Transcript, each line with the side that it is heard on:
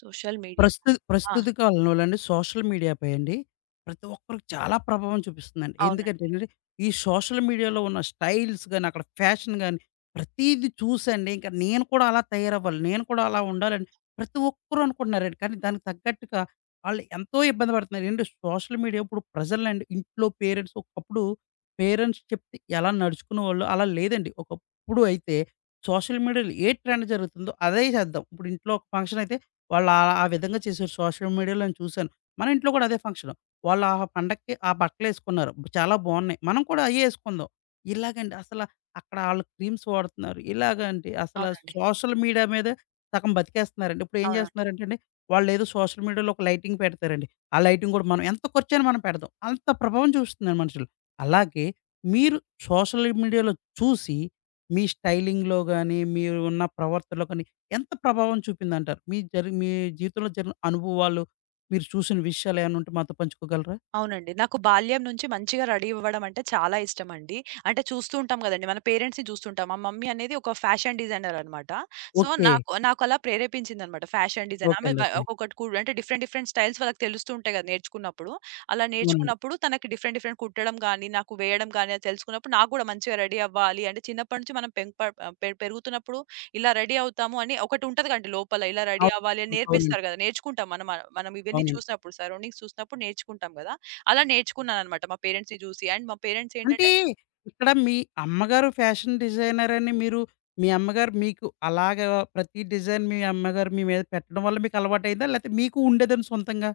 right: Social media.
left: ప్రస్తుత
right: ఆ!
left: ప్రస్తుత కాలంలోనండి సోషల్ మీడియాపై అండి ప్రతి ఒక్కరికి చాలా ప్రభావం చూపిస్తుందండి. ఎందుకంటే
right: అవునండి.
left: ఏంటంటే, ఈ సోషల్ మీడియాలో ఉన్న స్టైల్స్ గాని, అక్కడ ఫ్యాషన్ గాని ప్రతీది చూసండి ఇంక నేను కూడా అలా తయారవ్వాలి. నేను కూడా అలా ఉండాలని ప్రతి ఒక్కరు అనుకుంటున్నారండి. కానీ దానికి తగ్గట్టుగా ఆళ్ళు ఎంతో ఇబ్బంది పడుతున్నారు. ఏంటి సోషల్ మీడియా ఇప్పుడు ప్రజల్నండి ఇంట్లో పేరెంట్స్ ఒకప్పుడు పేరెంట్స్ చెప్తే ఎలా నడుచుకునేవాళ్ళు అలా లేదండి. ఒకప్పుడు అయితే సోషల్ మీడియాలో ఏ ట్రెండ్ జరుగుతుందో అదే చేద్దాం. ఇప్పుడు ఇంట్లో ఒక ఫంక్షన్ అయితే వాళ్ళు అలా ఆ విధంగా చేశారు. సోషల్ మీడియాలో నేను చూశాను. మన ఇంట్లో కూడా అదే ఫంక్షను. వాళ్ళు ఆ పండక్కి ఆ బట్టలేసుకున్నారు. చాలా బావున్నాయి. మనం కూడా అయ్యే యేసుకుందాం. ఇలాగండి అసల అక్కడ ఆళ్ళు క్రీమ్స్ వాడుతున్నారు. ఇలాగండి అసల
right: అవునండి.
left: సోషల్ మీడియా మీద సగం బతికేస్తున్నారండి. ఇప్పుడేం
right: అవునండి.
left: జేస్తున్నారంటే అండి, వాళ్ళేదో సోషల్ మీడియాలో ఒక లైటింగ్ పెడతారండి. ఆ లైటింగ్ గూడా మనం ఎంత ఖర్చయినా మనం పెడదాం. అంత ప్రభావం చూపిస్తున్నారు మనుషులు. అలాగే మీరు సోషల్ మీడియాలో చూసి, మీ స్టైలింగ్‌లో గాని, మీరు ఉన్న ప్రవర్తనలో కానీ ఎంత ప్రభావం చూపిందంటారు? మీ జీవితంలో జరిగిన అనుభవాలు, మీరు చూసిన విషయాలేమన్నా ఉంటే మాతో పంచుకోగలరా?
right: అవునండి. నాకు బాల్యం నుంచి మంచిగా రెడీ అవ్వడం అంటే చాలా ఇష్టమండి. అంటే చూస్తూ ఉంటాం గదండీ. మన పేరెంట్స్‌ని జూస్తుంటాం. మా మమ్మీ అనేది ఒక ఫ్యాషన్ డిజైనర్ అన్నమాట. So,
left: okay.
right: నాకలా ప్రేరేపించిందన్నమాట. ఫ్యాషన్ డిజైన్
left: ఓకే
right: ఆమె
left: అండి.
right: వ
left: ఓకే.
right: ఒక్కొక్కటి కు అంటే డిఫరెంట్ డిఫరెంట్ స్టైల్స్ వాళ్ళకి తెలుస్తూ ఉంటాయి గదా! నేర్చుకున్నప్పుడు. అలా
left: అవునండి.
right: నేర్చుకున్నప్పుడు తనకి డిఫరెంట్ డిఫరెంట్ కుట్టడం గానీ, నాకు వేయడం గానీ అది తెలుసుకున్నప్పుడు నాకు గూడా మంచిగా రెడీ అవ్వాలి అంటే చిన్నప్పటి నుంచి మనం పెంప పెరుగుతున్నప్పుడు ఇలా రెడీ అవుతాము అని ఒకటి ఉంటది గదండీ లోపల. ఇలా రెడీ అవ్వాలి అని
left: అవు అవునండి.
right: నేర్పిస్తారు గదా! నేర్చుకుంటాం మనం మనం ఇవన్నీ
left: అవునండి.
right: చూసినప్పుడు సరౌండింగ్స్ చూసినప్పుడు నేర్చుకుంటాం గదా! అలా నేర్చుకున్నాననమాట మా పేరెంట్స్‌ని జూసి. అండ్ మా పేరెంట్స్ ఏంటంటే
left: అంటే ఇక్కడ మీ అమ్మగారు ఫ్యాషన్ డిజైనర్ అని మీరు మీ అమ్మగారు మీకు అలాగా ప్రతి డిజైన్ మీ అమ్మగారు మీ మీద పెట్టడం వల్ల మీకు అలవాటయిందా? లేతే మీకు ఉండేదని సొంతంగా?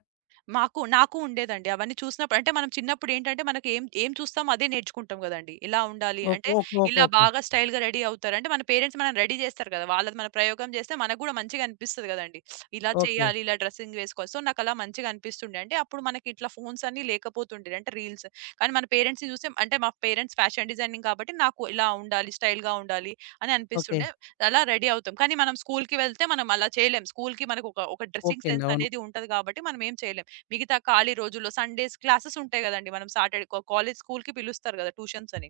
right: నాకు ఉండేదండి. అవన్నీ చూసినప్పుడు అంటే మనం చిన్నప్పుడేంటంటే మనకి ఏం ఏం చూస్తామో అదే నేర్చుకుంటాం గదండీ. ఇలా ఉండాలి
left: ఓకే.
right: అంటే,
left: ఓకే. ఓకే.
right: ఇలా
left: ఓకే.
right: బాగా స్టైల్‌గా రెడీ అవుతారు. అంటే మన పేరెంట్స్ మనల్ని రెడీ జేస్తారు గదా! వాళ్ళది మన ప్రయోగం జేస్తే మనకు గూడా మంచిగా అనిపిస్తది గదండీ. ఇలా
left: ఓకే.
right: చేయాలి, ఇలా డ్రెస్సింగ్ వేసుకోవాలి. సో, నాకలా మంచిగా అనిపిస్తుండే. అంటే అప్పుడు మనకి ఇట్లా ఫోన్స్ అన్నీ లేకపోతుండే. అంటే రీల్స్. కానీ మన పేరెంట్స్‌ని చూసి అంటే మా పేరెంట్స్ ఫ్యాషన్ డిజైనింగ్ కాబట్టి నాకు ఇలా ఉండాలి, స్టైల్‌గా ఉండాలి అని
left: ఓకే.
right: అనిపిస్తుండే. అలా రెడీ అవుతాం. కానీ మనం స్కూల్‌కి వెళ్తే మనం అలా చేయలేం. స్కూల్‌కి మనకు ఒక ఒక డ్రెస్సింగ్
left: ఓకే అండి.
right: సెన్స్
left: అవును.
right: అనేది ఉంటది గాబట్టి మనం ఏం చేయలేం. మిగతా ఖాళీ రోజుల్లో సండేస్ క్లాసెస్ ఉంటాయి గదండీ! మనం సాటర్‌డే కా కాలేజ్ స్కూల్‌కి పిలుస్తారు గదా! ట్యూషన్స్ అని.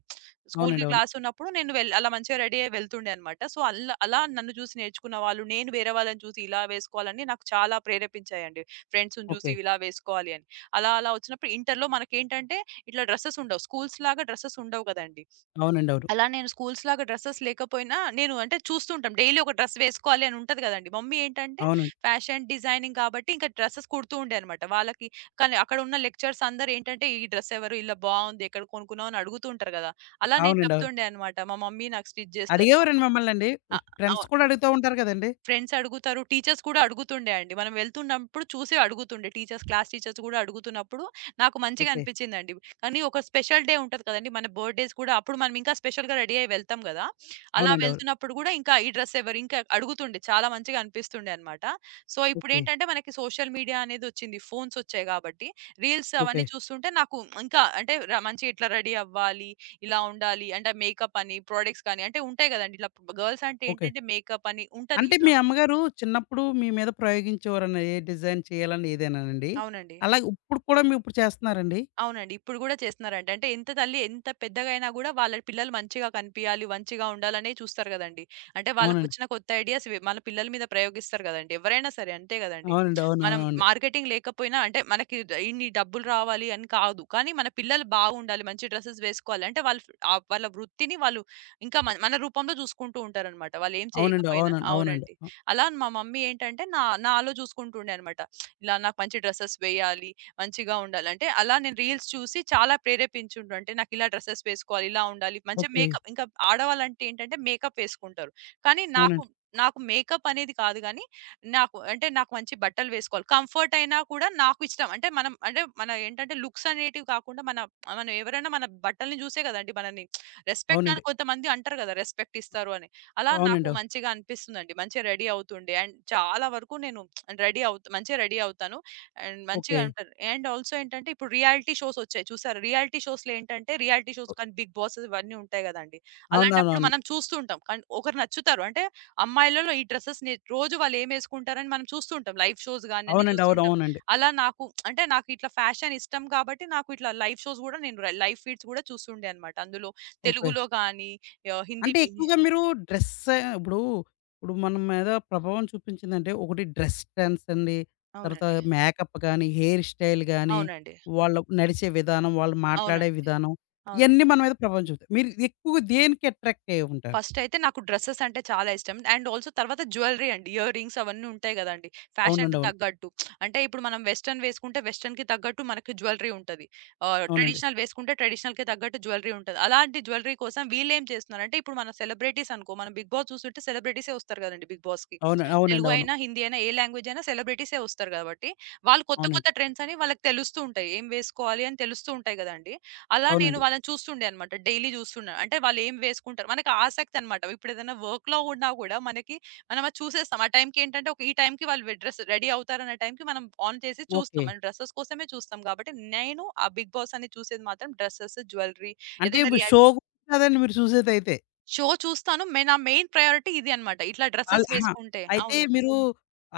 right: స్కూల్‌కి
left: అవునండి. అవును.
right: క్లాస్ ఉన్నప్పుడు నేను వెళ్ అలా మంచిగా రెడీ అయ్యి వెళ్తుండే అన్నమాట. సో, అల్లా అలా నన్ను చూసి నేర్చుకున్న వాళ్ళు, నేను వేరే వాళ్ళని చూసి ఇలా వేసుకోవాలని నాకు చాలా ప్రేరేపించాయండి. ఫ్రెండ్స్‌ని చూసి
left: ఓకే.
right: ఇలా వేసుకోవాలి అని. అలా అలా వచ్చినప్పుడు ఇంటర్‌లో మనకేంటంటే ఇట్లా డ్రెసెస్ ఉండవు. స్కూల్స్ లాగా డ్రెసెస్ ఉండవు గదండీ!
left: అవునండి. అవును.
right: అలా నేను స్కూల్స్ లాగా డ్రెసెస్ లేకపోయినా నేను అంటే చూస్తుంటాం. డైలీ ఒక డ్రెస్ వేసుకోవాలి అని ఉంటది గదండీ. మమ్మీ ఏంటంటే
left: అవునండి.
right: ఫ్యాషన్ డిజైనింగ్ కాబట్టి ఇంకా డ్రెసెస్ కుడుతూ ఉండే అనమాట. వాళ్ళకి కానీ అక్కడ ఉన్న లెక్చరర్స్ అందరూ ఏంటంటే ఈ డ్రెస్ ఎవరు ఇలా బావుంది. ఎక్కడ కొనుక్కున్నావు అని అడుగుతూ ఉంటారు గదా! అలా నేను
left: అవునండి. అవును.
right: చెప్తుండే అనమాట. మా మమ్మీ నాకు స్టిచ్ జేస్తారు. మా
left: అడిగేవారండి మమ్మల్నండి?
right: ఆ!
left: ఫ్రెండ్స్
right: అవును.
left: కూడా అడుగుతా ఉంటారు గదండీ!
right: ఫ్రెండ్స్ అడుగుతారు. టీచర్స్ కూడా అడుగుతుండే అండి. మనం వెళ్తున్నప్పుడు చూసి అడుగుతుండే టీచర్స్, క్లాస్ టీచర్స్ గూడా అడుగుతున్నప్పుడు నాకు మంచిగా
left: ఓకే.
right: అనిపించిందండి. కానీ ఒక స్పెషల్ డే ఉంటది కదండీ! మన బర్త్‌డేస్ కూడా అప్పుడు మనం ఇంకా స్పెషల్‌గా రెడీ అయ్యి వెళ్తాం గదా! అలా
left: అవునండి. అవును.
right: వెళ్తున్నప్పుడు గూడా ఇంకా ఈ డ్రెస్ ఎవరు ఇంకా అడుగుతుండే. చాలా మంచిగా అనిపిస్తుండే అన్నమాట. So,
left: okay.
right: ఇప్పుడేంటంటే మనకి సోషల్ మీడియా అనేదొచ్చింది. ఫోన్స్ వచ్చాయి గాబట్టి రీల్స్
left: ఓకే.
right: అవన్నీ చూస్తుంటే నాకు ఇంకా అంటే ర మంచిగా ఇట్లా రెడీ అవ్వాలి, ఇలా ఉండాలి అంటే మేకప్ అని, ప్రొడక్ట్స్ కానీ అంటే ఉంటాయి గదండీ! ఇట్లా గర్ల్స్ అంటే
left: ఓకే.
right: ఏంటంటే మేకప్ అని ఉంటది
left: అంటే
right: ఇట్లా.
left: మీ అమ్మగారు చిన్నప్పుడు మీ మీద ప్రయోగించేవారని ఏ డిజైన్ చేయాలని ఇదేనానండి?
right: అవునండి.
left: అలాగే ఇప్పుడు కూడా మీ ఇప్పుడు చేస్తున్నారండి?
right: అవునండి. ఇప్పుడు గూడా చేస్తున్నారంట. అంటే ఎంత తల్లి ఎంత పెద్దగా అయినా గూడా వాళ్ళ పిల్లలు మంచిగా కనిపియాలి, మంచిగా ఉండాలనే చూస్తారు గదండీ. అంటే
left: అవునండి.
right: వాళ్ళకొచ్చిన కొత్త ఐడియాస్ వె మన పిల్లల మీద ప్రయోగిస్తారు గదండీ. ఎవరైనా సరే అంతే గదండీ.
left: అవునండి.
right: మనం
left: అవునవునండి.
right: మార్కెటింగ్ లేకపోయినా అంటే మనకి డ- ఇన్ని డబ్బులు రావాలి అని కాదు. కానీ మన పిల్లలు బాగుండాలి, మంచి డ్రెసెస్ వేసుకోవాలి అంటే వాళ్ళు ఆ వాళ్ళ వృత్తిని వాళ్ళు ఇంకా మన మన రూపంలో చూసుకుంటూ ఉంటారనమాట. వాళ్ళేం
left: అవునండి.
right: చేయకపోయినా
left: అవునండి. అవునండి.
right: అవునండి.
left: అ!
right: అలా మా మమ్మీ ఏంటంటే నాలో చూసుకుంటుండే అనమాట. ఇలా నాకు మంచి డ్రెసెస్ వేయాలి. మంచిగా ఉండాలి. అంటే అలా నేను రీల్స్ చూసి చాలా ప్రేరేపించుండు. అంటే నాకిలా డ్రెసెస్ వేసుకోవాలి, ఇలా ఉండాలి. మంచిగా
left: ఓకే.
right: మేకప్ ఇంకా ఆడవాళ్ళంటే ఏంటంటే మేకప్ వేసుకుంటారు. కానీ నాకు
left: అవునండి.
right: నాకు మేకప్ అనేది కాదు గానీ, నాకు అంటే నాకు మంచి బట్టలు వేసుకోవాలి. కంఫర్ట్ అయినా కూడా నాకు ఇష్టం. అంటే మనం అంటే మన ఏంటంటే లుక్స్ అనేటివి కాకుండా మన మనం ఎవరైనా మన బట్టల్ని చూసే కదండీ మనల్ని రెస్పెక్ట్ అని
left: అవునండి.
right: కొంతమంది అంటారు కదా! రెస్పెక్ట్ ఇస్తారు అని. అలా నాకు
left: అవునండి.
right: మంచిగా అనిపిస్తుందండి. మంచిగా రెడీ అవుతుండే. అండ్ చాలా వరకు నేను రెడీ అవుత్ మంచిగా రెడీ అవుతాను. అండ్ మంచిగా
left: ఓకే.
right: అంటారు. అండ్ ఆల్సో ఏంటంటే ఇప్పుడు రియాలిటీ షోస్ వచ్చాయి చూసారా? రియాలిటీ షోస్‌లో ఏంటంటే రియాలిటీ షోస్
left: ఓ
right: కానీ బిగ్ బాస్ ఇవన్నీ ఉంటాయి గదండీ! అలాంటప్పుడు
left: అవునవునవును.
right: మనం చూస్తూ ఉంటాం. కానీ ఒకరు నచ్చుతారు. అంటే అమ్మాయిలలో ఈ డ్రెసెస్‌ని రోజు వాళ్ళు ఏమేసుకుంటారని మనం చూస్తూ ఉంటాం. లైవ్ షోస్ గాని అన్నీ
left: అవునండి.
right: చూస్తూ
left: అవును.
right: ఉంటాం.
left: అవునండి.
right: అలా నాకు అంటే నాకు ఇట్లా ఫ్యాషన్ ఇష్టం కాబట్టి నాకు ఇట్లా లైవ్ షోస్ గూడా నేను ర లైవ్ ఫీడ్స్ గూడా చూస్తుండే అన్నమాట. అందులో
left: ఓకే.
right: తెలుగులో గానీ, ఆహ్, హిందీ
left: అంటే
right: బి
left: ఎక్కువగా మీరు డ్రెస్ ఇప్పుడు ఇప్పుడు మన మీద ప్రభావం చూపించిందంటే ఒకటి డ్రెస్ సెన్స్ అండి. తర్వాత
right: అవునండి.
left: మేకప్ గానీ, హెయిర్ స్టైల్ గానీ,
right: అవునండి.
left: వాళ్ళు నడిచే విధానం, వాళ్ళు మాట్లాడే
right: అవునండి.
left: విధానం
right: అవునండి.
left: ఇయన్నీ మన మీద ప్రభావం చూపుతాయి. మీరు ఎక్కువగా దేనికి అట్రాక్ట్ అయ్యి ఉంటారు?
right: ఫస్టయితే నాకు డ్రెసెస్ అంటే చాలా ఇష్టం. అండ్ ఆల్సో తర్వాత జ్యువెలరీ అండి. ఇయర్ రింగ్స్ అవన్నీ ఉంటాయి గదండీ!
left: అవునండి.
right: ఫ్యాషన్‌కి
left: అవును.
right: తగ్గట్టు. అంటే ఇప్పుడు మనం వెస్టర్న్ వేసుకుంటే వెస్టర్న్‌కి తగ్గట్టు మనకి జ్యువెలరీ ఉంటది. ఆహ్,
left: అవునండి.
right: ట్రెడిషనల్ వేసుకుంటే ట్రెడిషనల్‌కి తగ్గట్టు జ్యువెలరీ ఉంటది. అలాంటి జ్యువెలరీ కోసం వీళ్ళేం చేస్తున్నారంటే ఇప్పుడు మన సెలబ్రిటీస్ అనుకో మనం 'బిగ్ బాస్' చూస్తుంటే సెలబ్రిటీసే వస్తారు గదండీ 'బిగ్ బాస్‌కి'.
left: అవును.
right: తెలుగు
left: అవునండి. అవును.
right: అయినా, హిందీ అయినా ఏ లాంగ్వేజ్ అయినా సెలబ్రిటీసే వస్తారు గాబట్టి, వాళ్ళు కొత్త కొత్త
left: అవునండి.
right: ట్రెండ్స్ అని వాళ్ళకి తెలుస్తూ ఉంటాయి. ఏం వేసుకోవాలి అని తెలుస్తూ ఉంటాయి గదండీ! అలా నేను
left: అవునండి.
right: వాళ్ళని చూస్తుండే అనమాట. డైలీ చూస్తున్నా. అంటే వాళ్ళేం వేసుకుంటారు. మనకి ఆసక్తి అనమాట. ఇప్పుడేదైనా వర్క్‌లో ఉన్నా గూడా మనకి మనం అది చూసేస్తాం. ఆ టైంకి ఏంటంటే ఒక ఈ టైంకి వాళ్ళు వె డ్రెస్ రెడీ అవుతారన్న టైంకి మనం ఆన్ చేసి చూస్తాం.
left: ఓకే.
right: మనం డ్రెసెస్ కోసమే చూస్తాం కాబట్టి నేను ఆ 'బిగ్ బాస్' అనేది చూసేది మాత్రం డ్రెసెస్, జ్యువెల్లరీ
left: అంటే
right: ఏదైనా
left: ఇప్పుడు షో
right: రియాలిటీ
left: కదండీ మీరు చూసేదైతే.
right: షో చూస్తాను. మే నా మెయిన్ ప్రయారిటీ ఇది అనమాట. ఇట్లా
left: ఆళ్ళు
right: డ్రెసెస్
left: అహా!
right: వేసుకుంటే
left: అయితే
right: అవును.
left: మీరు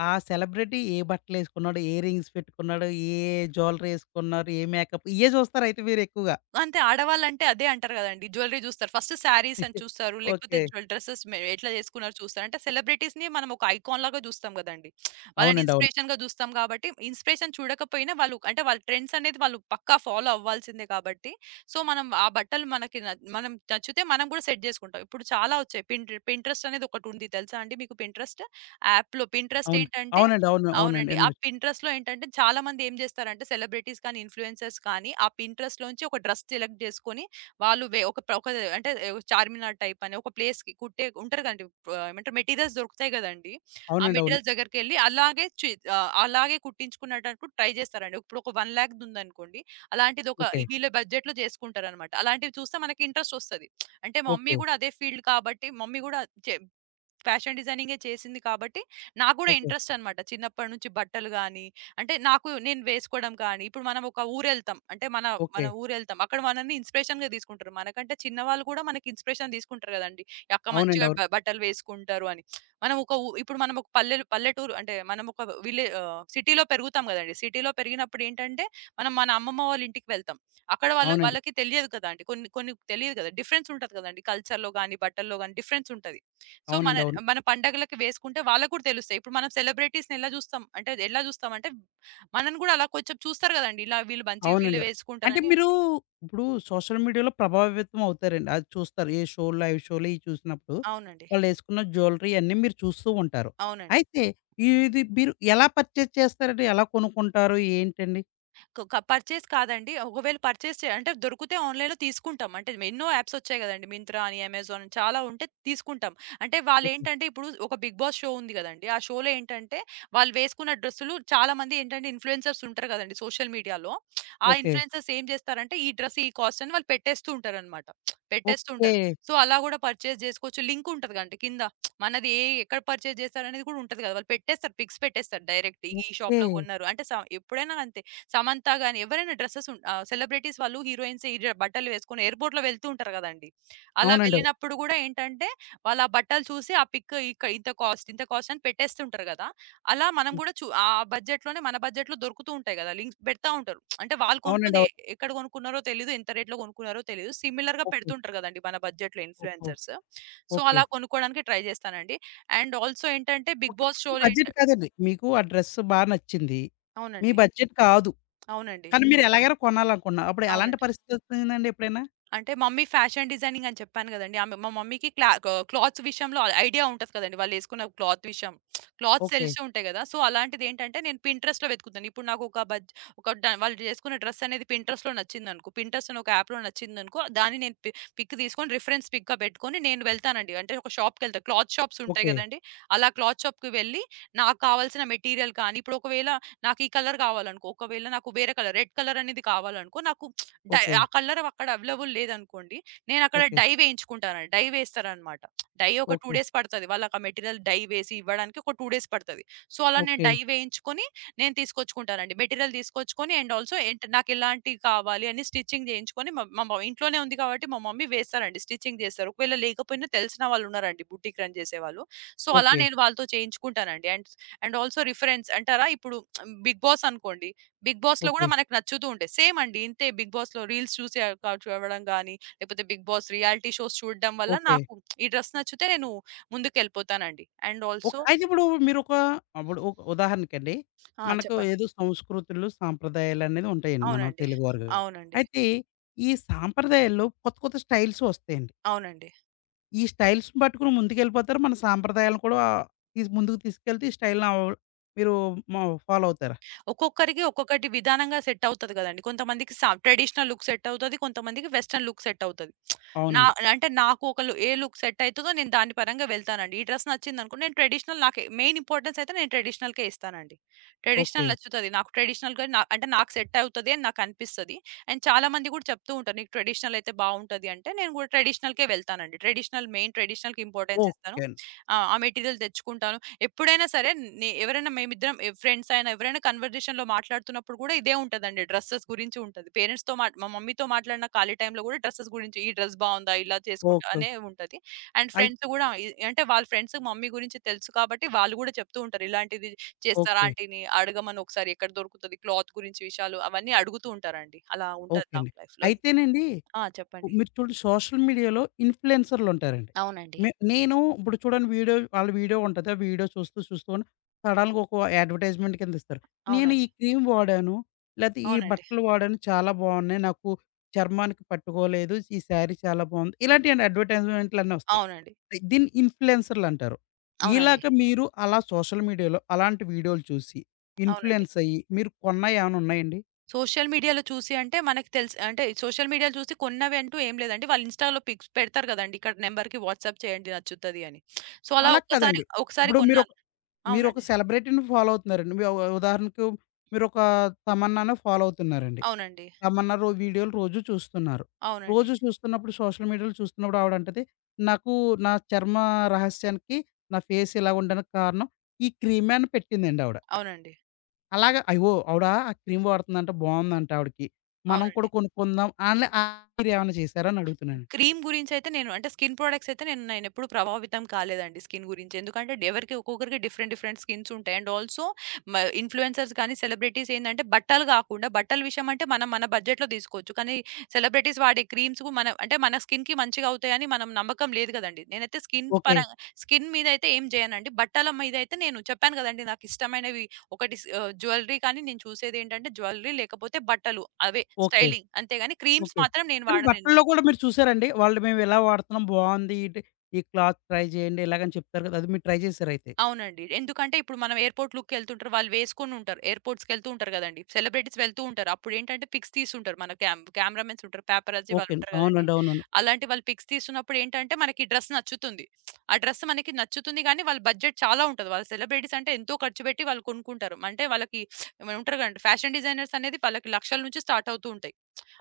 left: ఆ సెలబ్రిటీ ఏ బట్టలేసుకున్నాడు, ఏ రింగ్స్ పెట్టుకున్నాడు, ఏ జ్యువెల్లరీ ఏసుకున్నారు, ఏ మేకప్ ఇయ్యే జూస్తారయితే మీరెక్కువగా.
right: అంతే. ఆడవాళ్ళంటే అదే అంటారు గదండీ! జ్యువెల్లరీ జూస్తారు. ఫస్ట్ శారీస్ అని చూస్తారు. లేకపోతే
left: ఓకే.
right: జ్యువెల్ డ్రెసెస్ మె ఎట్లా జేసుకున్నారో చూస్తారు. అంటే సెలబ్రిటీస్‌ని మనం ఒక ఐకాన్‌లాగా జూస్తాం గదండీ! వాళ్ళని
left: అవునండి. అవును.
right: ఇన్‌స్పిరేషన్‌గా జూస్తాం గాబట్టి, ఇన్‌స్పిరేషన్ చూడకపోయినా వాళ్ళు అంటే వాళ్ళ ట్రెండ్స్ అనేది వాళ్ళు పక్కా ఫాలో అవ్వాల్సిందే కాబట్టి, సో, మనం ఆ బట్టలు మనకి న మనం నచ్చితే మనం గూడా సెట్ జేసుకుంటాం. ఇప్పుడు చాలా ఒచ్చాయి. పింట్ర్ పింట్రెస్ట్ అనేది ఒకటుంది తెలుసా అండి మీకు పింట్రెస్ట్? యాప్‌లో పింట్రెస్ట్
left: అవును.
right: ఏంటంటే
left: అవునండి. అవును. అవునండి.
right: అవునండి. ఆ
left: ఎన్నో
right: పింట్రెస్ట్‌లో ఏంటంటే చాలా మంది ఏం చేస్తారంటే సెలబ్రిటీస్ కానీ, ఇన్‌ఫ్లూయెన్సర్స్ కానీ ఆ పింట్రెస్ట్‌లోంచి ఒక డ్రెస్ సెలెక్ట్ చేసుకొని వాళ్ళు వే ఒక ప్ర ఒక అంటే ఒక చార్మినార్ టైప్ అని ఒక ప్లేస్‌కి కుట్టే ఉంటారు కదండీ! ఆహ్, ఏమంటారు మెటీరియల్స్ దొరుకుతాయి కదండీ! ఆ
left: అవునండి. అవును.
right: మెటీరియల్స్ దగ్గరికెళ్లి అలాగే చి ఆహ్, అలాగే కుట్టించుకునేటట్టు ట్రై చేస్తారండి. ఇప్పుడు ఒక 1,00,000 ఉందనుకోండి. అలాంటిది ఒక
left: ఓకే.
right: ఈ వీళ్ళ బడ్జెట్‌లో చేసుకుంటారనమాట. అలాంటివి చూస్తే మనకి ఇంట్రెస్ట్ వస్తది. అంటే మమ్మీ
left: ఓకే.
right: గూడా అదే ఫీల్డ్ కాబట్టి మమ్మీ గూడా చే ఫ్యాషన్ డిజైనింగే చేసింది కాబట్టి నాకు గూడా
left: ఓకే.
right: ఇంట్రెస్ట్ అనమాట. చిన్నప్పటి నుంచి బట్టలు గాని, అంటే నాకు నేను వేసుకోవడం కానీ, ఇప్పుడు మనం ఒక ఊరెళ్తాం. అంటే మన మన
left: ఓకే.
right: ఊరెళ్తాం. అక్కడ మనల్ని ఇన్స్‌పిరేషన్‌గా తీసుకుంటారు. మనకంటే చిన్నవాళ్ళు గూడా మనకి ఇన్స్‌పిరేషన్ తీసుకుంటారు గదండీ! ఈ అక్క
left: అవునండి.
right: మంచిగా
left: అవును.
right: బ బట్టలు వేసుకుంటారు అని. మనం ఒక ఊ ఇప్పుడు మనం ఒక పల్లెలు పల్లెటూరు అంటే మనం ఒక విలే ఆహ్, సిటీలో పెరుగుతాం గదండీ! సిటీలో పెరిగినప్పుడు ఏంటంటే మనం మన అమ్మమ్మ వాళ్ళ ఇంటికి వెళ్తాం. అక్కడ వాళ్ళ
left: అవునండి.
right: వాళ్ళకి తెలియదు కదండీ! కొన్ని కొన్ని తెలియదు గదా! డిఫరెన్స్ ఉంటది గదండీ! కల్చర్‌లో గాని, బట్టల్లో గాని డిఫరెన్స్ ఉంటది. సో, మన
left: అవునండి. అవును.
right: మన పండగలకి వేసుకుంటే వాళ్ళకి కూడా తెలుస్తాయి. ఇప్పుడు మనం సెలబ్రిటీస్‌ని ఎలా జూస్తాం అంటే, ఎలా జూస్తామంటే మనని గూడా అలా కొంచెం చూస్తారు గదండీ! ఇలా వీళ్ళు మంచిగా వీళ్ళు
left: అవునండి. అంటే
right: వేసుకుంటారని.
left: మీరు ఇప్పుడు సోషల్ మీడియాలో ప్రభావితం అవుతారండి. అది చూస్తారు. ఏ షోలు, లైవ్ షోలు ఇయి చూసినప్పుడు
right: అవునండి.
left: వాళ్ళేసుకున్న జ్యువెలరీ అన్నీ మీరు చూస్తూ ఉంటారు.
right: అవునండి.
left: అయితే ఇది మీరు ఎలా పర్చేజ్ చేస్తారండి? ఎలా కొనుక్కుంటారు? ఏంటండి?
right: క క పర్చేస్ కాదండి. ఒకవేళ పర్చేస్ చే అంటే దొరికితే ఆన్‌లైన్‌లో తీసుకుంటాం. అంటే ఎన్నో యాప్స్ వచ్చాయి గదండీ! మింత్రా అని, అమెజాన్ అని చాలా ఉంటే తీసుకుంటాం. అంటే
left: ఓకే.
right: వాళ్ళేంటంటే ఇప్పుడు ఒక 'బిగ్ బాస్' షో ఉంది గదండీ! ఆ షోలో ఏంటంటే వాళ్ళు వేసుకున్న డ్రెస్సులు చాలామంది ఏంటంటే ఇన్‌ఫ్లుయెన్సర్స్ ఉంటారు గదండీ సోషల్ మీడియాలో. ఆ
left: ఓకే.
right: ఇన్‌ఫ్లుయెన్సర్స్ ఏం జేస్తారంటే ఈ డ్రెస్, ఈ కాస్ట్ అని వాళ్ళు పెట్టేస్తూ ఉంటారనమాట. పెట్టేస్తూ
left: ఓకే.
right: ఉంటారు. సో, అలా గూడా పర్చేస్ జేసుకోవచ్చు. లింక్ ఉంటది గదండీ కింద. మనది ఏ ఎక్కడ పర్చేస్ జేశారనేది గూడా ఉంటది గదా! వాళ్ళు పెట్టేస్తారు పిక్స్ పెట్టేస్తారు డైరెక్ట్. ఈ
left: ఓకే.
right: షాప్‌లో గొన్నారు. అంటే స ఎప్పుడైనా అంతే. సమంత గాని ఎవరైనా డ్రెసెస్ ఉన్ ఆహ్, సెలబ్రిటీస్ వాళ్ళు హీరోయిన్స్ ఈ డ్ర బట్టలు వేసుకొని ఎయిర్‌పోర్ట్‌లో వెళ్తూ ఉంటారు గదండీ! అలా
left: అవునండి.
right: వెళ్ళినప్పుడు గూడా ఏంటంటే, వాళ్ళు ఆ బట్టలు చూసి ఆ పిక్ ఇక ఇంత కాస్ట్, ఇంత కాస్ట్ అని పెట్టేస్తుంటారు గదా! అలా మనం
left: హ్మ్.
right: గూడా చు ఆ బడ్జెట్‌లోనే మన బడ్జెట్‌లో దొరుకుతూ ఉంటాయి గదా! లింక్స్ పెడతా ఉంటారు. అంటే వాళ్ళు
left: అవునండి.
right: కొనుక్కుంది
left: అవును.
right: ఎ ఎక్కడ కొనుక్కున్నారో తెలీదు, ఎంత రేట్‌లో కొనుక్కున్నారో తెలీదు. సిమిలర్‌గా
left: ఓకే.
right: పెడుతుంటారు గదండీ మన బడ్జెట్‌లో
left: ఓహో!
right: ఇన్‌ఫ్లుయెన్సర్స్. So,
left: okay.
right: అలా కొనుక్కోవడానికి ట్రై జేస్తానండి. అండ్ ఆల్సో ఏంటంటే 'బిగ్
left: ఓకే.
right: బాస్'
left: మీ
right: షోలో ఏంట
left: బడ్జెట్ కాదండి. మీకు ఆ డ్రెస్ బా నచ్చింది. మీ
right: అవునండి.
left: బడ్జెట్ కాదు.
right: అవునండి.
left: కానీ మీరు ఎలాగైనా కొనాలనుకున్నారు. అప్పుడు ఎలాంటి
right: అవునండి.
left: పరిస్థితి వచ్చిందండి ఎప్పుడైనా?
right: అంటే మమ్మీ ఫ్యాషన్ డిజైనింగ్ అని చెప్పాను గదండీ! ఆమె మా మమ్మీకి క్లా క క్లాత్స్ విషయంలో ఐడియా ఉంటది కదండీ! వాళ్ళేసుకున్న క్లాత్ విషయం. Clothes
left: okay.
right: తెలిసి ఉంటాయి గదా! సో, అలాంటిదేంటంటే నేను పింట్రెస్ట్‌లో వెతుకుతాను. ఇప్పుడు నాకు ఒక బజ్ ఒక డ వాళ్ళు జేసుకున్న డ్రెస్ అనేది పింట్రెస్ట్‌లో నచ్చిందనుకో, పింట్రెస్ట్ అనే ఒక యాప్‌లో నచ్చిందనుకో, దాన్ని నేను పి పిక్ తీసుకొని రిఫరెన్స్ పిక్‌గా పెట్టుకొని నేను వెళ్తానండి. అంటే ఒక షాప్‌కెళ్తా. క్లాత్ షాప్స్ ఉంటాయి
left: ఓకే.
right: గదండీ! అలా క్లాత్ షాప్‌కి వెళ్ళి నాకు కావాల్సిన మెటీరియల్ కానీ ఇప్పుడు ఒకవేళ నాకు ఈ కలర్ కావాలనుకో, ఒకవేళ నాకు వేరే కలర్ రెడ్ కలర్ అనేది కావాలనుకో, నాకు డై
left: ఓకే.
right: ఆ కలర్ అక్కడ అవైలబుల్ లేదనుకోండి, నేనక్కడ
left: ఓకే.
right: డై వేయించుకుంటాను. డై వేస్తారనమాట. డై ఒక 2
left: ఓకే.
right: డేస్ పడతది. వాళ్ళకా మెటీరియల్ డై వేసి ఇవ్వడానికి ఒక 2 డేస్ పడతది. సో, అలా నేను
left: ఓకే.
right: డై వేయించుకొని, నేను తీసుకొచ్చుకుంటానండి. మెటీరియల్ తీసుకొచ్చుకొని అండ్ ఆల్సో ఏంట్ నాకెలాంటివి కావాలి అని స్టిచ్చింగ్ చేయించుకొని మా మా మ ఇంట్లోనే ఉంది కాబట్టి మా మమ్మీ వేస్తారండి. స్టిచ్చింగ్ చేస్తారు. ఒకవేళ లేకపోయినా తెలిసిన వాళ్ళున్నారండి బుటీక్ రన్ చేసేవాళ్ళు. సో, అలా
left: ఓకే.
right: నేను వాళ్ళతో చేయించుకుంటానండి. అండ్, అండ్ ఆల్సో రిఫరెన్స్ అంటారా ఇప్పుడు 'బిగ్ బాస్' అనుకోండి బిగ్ బాస్‌లో గూడా
left: ఓకే.
right: మనకు నచ్చుతూ ఉంటాయి. సేమ్ అండి. ఇంతే బిగ్ బాస్‌లో రీల్స్ చూసి ఆహ్, క చూడడం గాని, లేకపోతే బిగ్ బాస్ రియాలిటీ షోస్ చూడడం వల్ల
left: ఓకే.
right: నాకు ఈ డ్రెస్ నచ్చితే నేను ముందుకెళ్ళిపోతానండి. And also
left: okay. అయితే ఇప్పుడు మీరొక అప్పుడు ఒక ఉదాహరణకండి.
right: ఆ!
left: మనకు
right: చెప్పండి.
left: ఏదో సంస్కృతులు, సాంప్రదాయాలనేది ఉంటాయండి మనం
right: అవునండి.
left: తెలుగువారుగా.
right: అవునండి.
left: అయితే ఈ సాంప్రదాయాల్లో కొత్త కొత్త స్టైల్స్ వస్తాయండి.
right: అవునండి.
left: ఈ స్టైల్స్‌ని పట్టుకొని ముందుకెళ్ళిపోతారా? మన సాంప్రదాయాలను కూడా తీసి ముందుకు తీసుకెళ్తే ఈ స్టైల్‌ని అవ మీరు మా ఫాలో అవుతారా?
right: ఒక్కొక్కరికి ఒక్కొక్కటి విధానంగా సెట్ అవుతది గదండీ. కొంతమందికి సా ట్రెడిషనల్ లుక్ సెట్ అవుతది. కొంతమందికి వెస్టర్న్ లుక్ సెట్ అవుతది. నా
left: అవునండి.
right: అంటే నాకు ఒక లు ఏ లుక్ సెట్ అయితదో నేను దాని పరంగా వెళ్తానండి. ఈ డ్రెస్ నచ్చిందనుకో నేను ట్రెడిషనల్ నాకు మెయిన్ ఇంపార్టెన్స్ అయితే నేను ట్రెడిషనల్‌కే ఇస్తానండి.
left: ఓకే.
right: ట్రెడిషనల్ నచ్చుతది. నాకు ట్రెడిషనల్‌గా నా అంటే నాకు సెట్ అవుతది అని నాకనిపిస్తది. అండ్ చాలామంది గూడా చెప్తూ ఉంటారు. నీకు ట్రెడిషనల్ అయితే బావుంటది అంటే నేను గూడా ట్రెడిషనల్‌కే వెళ్తానండి. ట్రెడిషనల్ మెయిన్ ట్రెడిషనల్‌కి ఇంపార్టెన్స్ ఇస్తాను.
left: ఓకే అండి.
right: ఆహ్, ఆ మెటీరియల్ తెచ్చుకుంటాను. ఎప్పుడైనా సరే నే ఎవరైనా మేమిద్దరం ఎ ఫ్రెండ్స్ అయినా ఎవరైనా కన్వర్జేషన్‌లో మాట్లాడుతున్నప్పుడు గూడా ఇదే ఉంటదండి. డ్రెసెస్ గురించి ఉంటది. పేరెంట్స్‌తో మాట్ మా మా మమ్మీతో మాట్లాడిన ఖాళీ టైమ్‌లో గూడా డ్రెసెస్ గురించి, "ఈ డ్రెస్ బావుందా? ఇలా చేసుకుంటా"
left: ఓకే.
right: అనే ఉంటది. అండ్
left: అయి
right: ఫ్రెండ్స్ గూడా అంటే వాళ్ళ ఫ్రెండ్స్ మమ్మీ గురించి తెలుసు కాబట్టి వాళ్ళు గూడా చెప్తూ ఉంటారు. ఇలాంటిది చేస్తారా
left: ఓకే.
right: ఆంటీని? అడగమను ఒకసారి ఎక్కడ దొరుకుతది క్లాత్ గురించి విషయాలు అవన్నీ అడుగుతూ ఉంటారండి. అలా ఉంటది
left: ఓకే
right: నాకు
left: అండి.
right: లైఫ్‌లో ఇంకా.
left: అయితేనండి
right: ఆ! చెప్పండి.
left: మీరు చూడండి సోషల్ మీడియాలో ఇన్‌ఫ్లూయెన్సర్‌లుంటారండి.
right: అవునండి.
left: నేను ఇప్పుడు చూడండి వీడియో ఉంటది. ఆ వీడియో చూస్తూ చూస్తూ సడెన్‌గా ఒక అడ్వర్టైజ్‌మెంట్ కింద ఇస్తారు. నేను
right: అవునండి.
left: ఈ క్రీమ్ వాడాను. లేతే ఈ
right: అవునండి.
left: బట్టలు వాడాను చాలా బాగున్నాయి. నాకు చర్మానికి పట్టుకోలేదు. ఈ శారీ చాలా బాగుంది. ఇలాంటియండి అడ్వర్టైజ్‌మెంట్లన్నీ వస్తాయి.
right: అవునండి.
left: దీన్ని ఇన్‌ఫ్లూయెన్సర్‌లంటారు.
right: అవునండి. అవునండి.
left: ఇలాగ మీరు అలా సోషల్ మీడియాలో అలాంటి వీడియోలు చూసి
right: అవునండి.
left: ఇన్‌ఫ్లూయెన్స్ అయ్యి మీరు కొన్నయేమన్నా ఉన్నాయండి?
right: సోషల్ మీడియాలో చూసి అంటే మనకు తెలుసు, అంటే సోషల్ మీడియాలో చూసి కొన్నవి అంటూ ఏం లేదండి. వాళ్ళు ఇన్‌స్టాలో పిక్స్ పెడతారు గదండీ! ఇక్కడ నంబర్‌కి వాట్సాప్ చేయండి నచ్చుతది అని. సో, అలా
left: అలా
right: ఒక్కసారి,
left: కాదండి.
right: ఒకసారి
left: ఇప్పుడు మీరు
right: కొన్నాను.
left: మీరొక
right: అవునండి.
left: సెలబ్రిటీని ఫాలో అవుతున్నారండి. మీ ఉ ఉదాహరణకు మీరొక తమన్నాని ఫాలో అవుతున్నారండి.
right: అవునండి.
left: తమన్నా రో వీడియోలు రోజు చూస్తున్నారు.
right: అవునండి.
left: రోజు చూస్తున్నప్పుడు సోషల్ మీడియాలో చూస్తున్నప్పుడు ఆవిడంటది, "నాకు నా చర్మ రహస్యానికి నా ఫేస్ ఇలా ఉండడానికి కారణం ఈ క్రీమే" అని పెట్టిందండి ఆవిడ.
right: అవునండి.
left: అలాగా అయ్యో! ఆవిడ ఆ క్రీమ్ వాడుతుందంట బావుందంట ఆవిడకి. మనం
right: అవునండి.
left: కూడా కొనుక్కుందాం అని మీరేమన్నా చేసారా అని అడుగుతున్నాను.
right: క్రీమ్ గురించైతే నేను అంటే స్కిన్ ప్రొడక్ట్స్ అయితే నేనెప్పుడు ప్రభావితం కాలేదండి స్కిన్ గురించి. ఎందుకంటే ఎవరికి ఒక్కొక్కరికి డిఫరెంట్ డిఫరెంట్ స్కిన్స్ ఉంటాయి. అండ్ ఆల్సో ఇన్‌ఫ్లుయెన్సర్స్ కానీ, సెలబ్రిటీస్ ఏందంటే బట్టలు గాకుండా, బట్టల విషయం అంటే మనం మన బడ్జెట్‌లో తీసుకోవచ్చు. కానీ సెలబ్రిటీస్ వాడే క్రీమ్స్‌కు మన అంటే మన స్కిన్‌కి మంచిగా అవుతాయని మనం నమ్మకం లేదు గదండీ. నేనైతే స్కిన్
left: ఓకే.
right: పరంగా, స్కిన్ మీదైతే ఏం జేయనండి. బట్టల మీదైతే నేను చెప్పాను గదండీ, నాకిష్టమైనవి ఒకటి జ్యువెల్లరీ, కానీ నేను చూసేదేంటంటే జ్యువెల్లరీ లేకపోతే బట్టలు అవే
left: ఓకే.
right: స్టైలింగ్. అంతేగాని క్రీమ్స్
left: ఓకే.
right: మాత్రం నేను
left: కానీ
right: వాడనండి.
left: బట్టల్లో కూడా మీరు చూసారండి? వాళ్ళు మేము ఇలా వాడుతున్నాం బావుంది. ఇటు ఈ క్లాత్ ట్రై చేయండి ఇలాగని చెప్తారు కదా! అది మీరు ట్రై చేసారైతే.
right: అవునండి. ఎందుకంటే ఇప్పుడు మనం ఎయిర్‌పోర్ట్ లుక్‌కెళ్తుంటారు. వాళ్ళు వేసుకొనుంటారు. ఎయిర్‌పోర్ట్స్‌కెళ్తూ ఉంటారు గదండీ! సెలబ్రిటీస్ వెళ్తూ ఉంటారు. అప్పుడేంటంటే పిక్స్ తీసుంటారు. మన కెమెరామెన్స్ ఉంటారు. పేపరాజీ
left: ఓకే అండి.
right: వాళ్ళుంటారు గదండీ!
left: అవునండి. అవునవును.
right: అలాంటి వాళ్ళు పిక్స్ తీస్తున్నప్పుడేంటంటే మనకి డ్రెస్ నచ్చుతుంది. ఆ డ్రెస్ మనకి నచ్చుతుంది గానీ, వాళ్ళ బడ్జెట్ చాలా ఉంటది. వాళ్ళ సెలబ్రిటీస్ అంటే ఎంతో ఖర్చు పెట్టి వాళ్ళు కొనుక్కుంటారు. అంటే వాళ్ళకి ఏమైనా ఉంటారు గదండీ! ఫ్యాషన్ డిజైనర్స్ అనేది వాళ్ళకి లక్షల నుంచి స్టార్ట్ అవుతూ ఉంటాయి.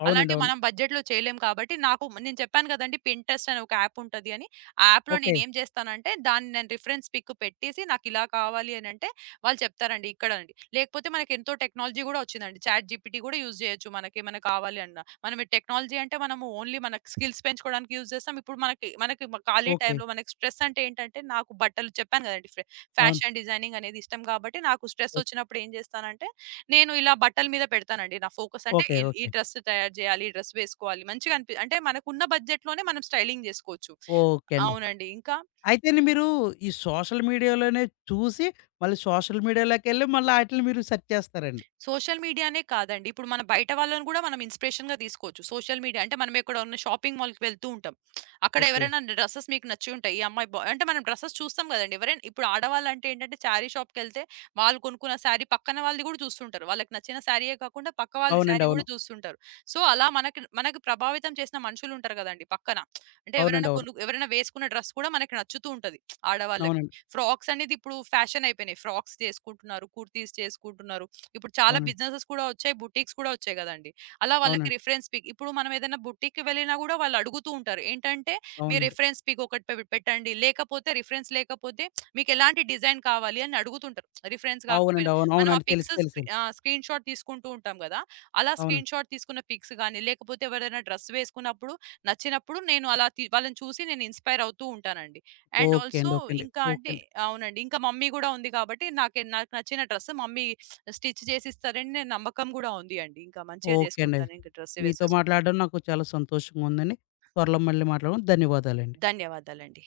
left: అవునండి.
right: అలాంటివి
left: అవును.
right: మనం బడ్జెట్‌లో చేయలేం కాబట్టి, నాకు నేను చెప్పాను కదండీ! పింట్రెస్ట్ అనే ఒక యాప్ ఉంటది అని. ఆ యాప్‌లో
left: ఓకే.
right: నేనేం జేస్తానంటే, దాన్ని నేను రిఫరెన్స్ పిక్ పెట్టేసి, నాకిలా కావాలి అనంటే, వాళ్ళు చెప్తారండి ఇక్కడ అని. లేకపోతే మనకెంతో టెక్నాలజీ గూడా వచ్చిందండి. చాట్ జీపీటీ గూడా యూజ్ జేయొచ్చు మనకేమైనా కావాలి అన్నా. మనం ఈ టెక్నాలజీ అంటే, మనము ఓన్లీ మన స్కిల్స్ పెంచుకోవడానికి యూజ్ జేస్తాం. ఇప్పుడు మనకి మనకి మ ఖాళీ
left: ఓకే.
right: టైంలో మనకి స్ట్రెస్ అంటే ఏంటంటే, నాకు బట్టలు చెప్పాను గదండీ!
left: అవును.
right: ఫ్యాషన్ డిజైనింగ్ అనేది ఇష్టం గాబట్టి, నాకు స్ట్రెస్
left: ఓకే.
right: వచ్చినప్పుడు ఏం జేస్తానంటే నేను ఇలా బట్టల మీద పెడతానండి నా ఫోకస్. అంటే
left: ఓకే.
right: ఈ
left: ఓకే.
right: డ్రెస్ తయారు జేయాలి, ఈ డ్రెస్ వేసుకోవాలి మంచిగా అంటే మనకున్న బడ్జెట్‌లోనే మనం స్టైలింగ్ జేసుకోవచ్చు.
left: ఓకే అండి.
right: అవునండి. ఇంకా?
left: అయితేని మీరు ఈ సోషల్ మీడియాలోనే చూసి మళ్ళీ సోషల్ మీడియాలోకెళ్ళి మళ్ళీ ఆటిలిని మీరు సెర్చ్ చేస్తారండి.
right: సోషల్ మీడియానే కాదండి. ఇప్పుడు మన బయట వాళ్ళని గూడా మనం ఇన్‌స్పిరేషన్‌గా తీసుకోవచ్చు. సోషల్ మీడియా అంటే మనం ఎక్కడన్నా షాపింగ్ మాల్‌కి వెళ్తూ ఉంటాం. అక్కడ
left: ఓకే.
right: ఎవరైనా డ్రెసెస్ మీకు నచ్చి ఉంటాయి. ఈ అమ్మాయి బా అంటే మనం డ్రెసెస్ చూస్తాం గదండీ! ఎవరైనా ఇప్పుడు ఆడవాళ్ళంటే ఏంటంటే శారీ షాప్‌కెళ్తే వాళ్ళు కొనుక్కున్న శారీ పక్కన వాళ్ళది గూడా చూస్తుంటారు. వాళ్ళకి నచ్చిన శారీయే కాకుండా పక్క వాళ్ళది
left: అవునండి.
right: శారీ గూడా
left: అవును.
right: చూస్తుంటారు. సో, అలా మనకి మనకి ప్రభావితం చేసిన మనుషులుంటారు గదండీ! పక్కన. అంటే
left: అవునండి. అవును.
right: ఎవరైనా వేసుకున్న డ్రెస్ కూడా మనకి నచ్చుతూ ఉంటది ఆడవాళ్ళకి.
left: అవునండి.
right: ఫ్రాక్స్ అనేది ఇప్పుడు ఫ్యాషన్ అయిపోయినాయి. ఫ్రాక్స్ చేసుకుంటున్నారు. కుర్తీస్ చేసుకుంటున్నారు. ఇప్పుడు చాలా
left: అవునండి.
right: బిజినెసెస్ కూడా వచ్చాయి. బుటీక్స్ కూడా వచ్చాయి గదండీ. అలా వాళ్ళకి
left: అవునండి.
right: రిఫరెన్స్ పిక్, ఇప్పుడు మనం ఏదైనా బుటీక్‌కి వెళ్ళినా గూడా వాళ్ళు అడుగుతూ ఉంటారు. ఏంటంటే మీ
left: అవునండి.
right: రిఫరెన్స్ పిక్ ఒకటి పెట్టండి. లేకపోతే రిఫరెన్స్ లేకపోతే మీకెలాంటి డిజైన్ కావాలి అని అడుగుతుంటారు. రిఫరెన్స్
left: అవునండి.
right: గాకపోయినా
left: అవును.
right: మనం ఆ
left: అవునండి. తెలుసు. తెలుసండి.
right: స్క్రీన్ షాట్ తీసుకుంటూ ఉంటాం గదా! అలా
left: అవునండి.
right: స్క్రీన్ షాట్ తీసుకున్న పిక్స్ గాని లేకపోతే ఎవరైనా డ్రెస్ వేసుకున్నప్పుడు నచ్చినప్పుడు నేను అలా తీ వాళ్ళని చూసి నేను ఇన్‌స్పైర్ అవుతూ ఉంటానండి. అండ్
left: ఓకే
right: ఆల్సో
left: అండి. ఓకే అండి.
right: ఇంకా
left: ఓకే
right: అంటే
left: అండి.
right: అవునండి. ఇంకా మమ్మీ గూడా ఉంది కాబట్టి నాకు నచ్చిన డ్రెస్ మమ్మీ స్టిచ్ చేసిస్తారని నేను నమ్మకం గూడా ఉంది అండి. ఇంకా మంచిగా
left: ఓకే అండి.
right: జేసుకుంటాను. ఇంక డ్రెస్సే
left: మీతో
right: వేసేసుకుంటాను.
left: మాట్లాడడం నాకు చాలా సంతోషంగా ఉందండి. త్వరలో మళ్ళీ మాట్లాడదాం. ధన్యవాదాలండి.
right: ధన్యవాదాలండి.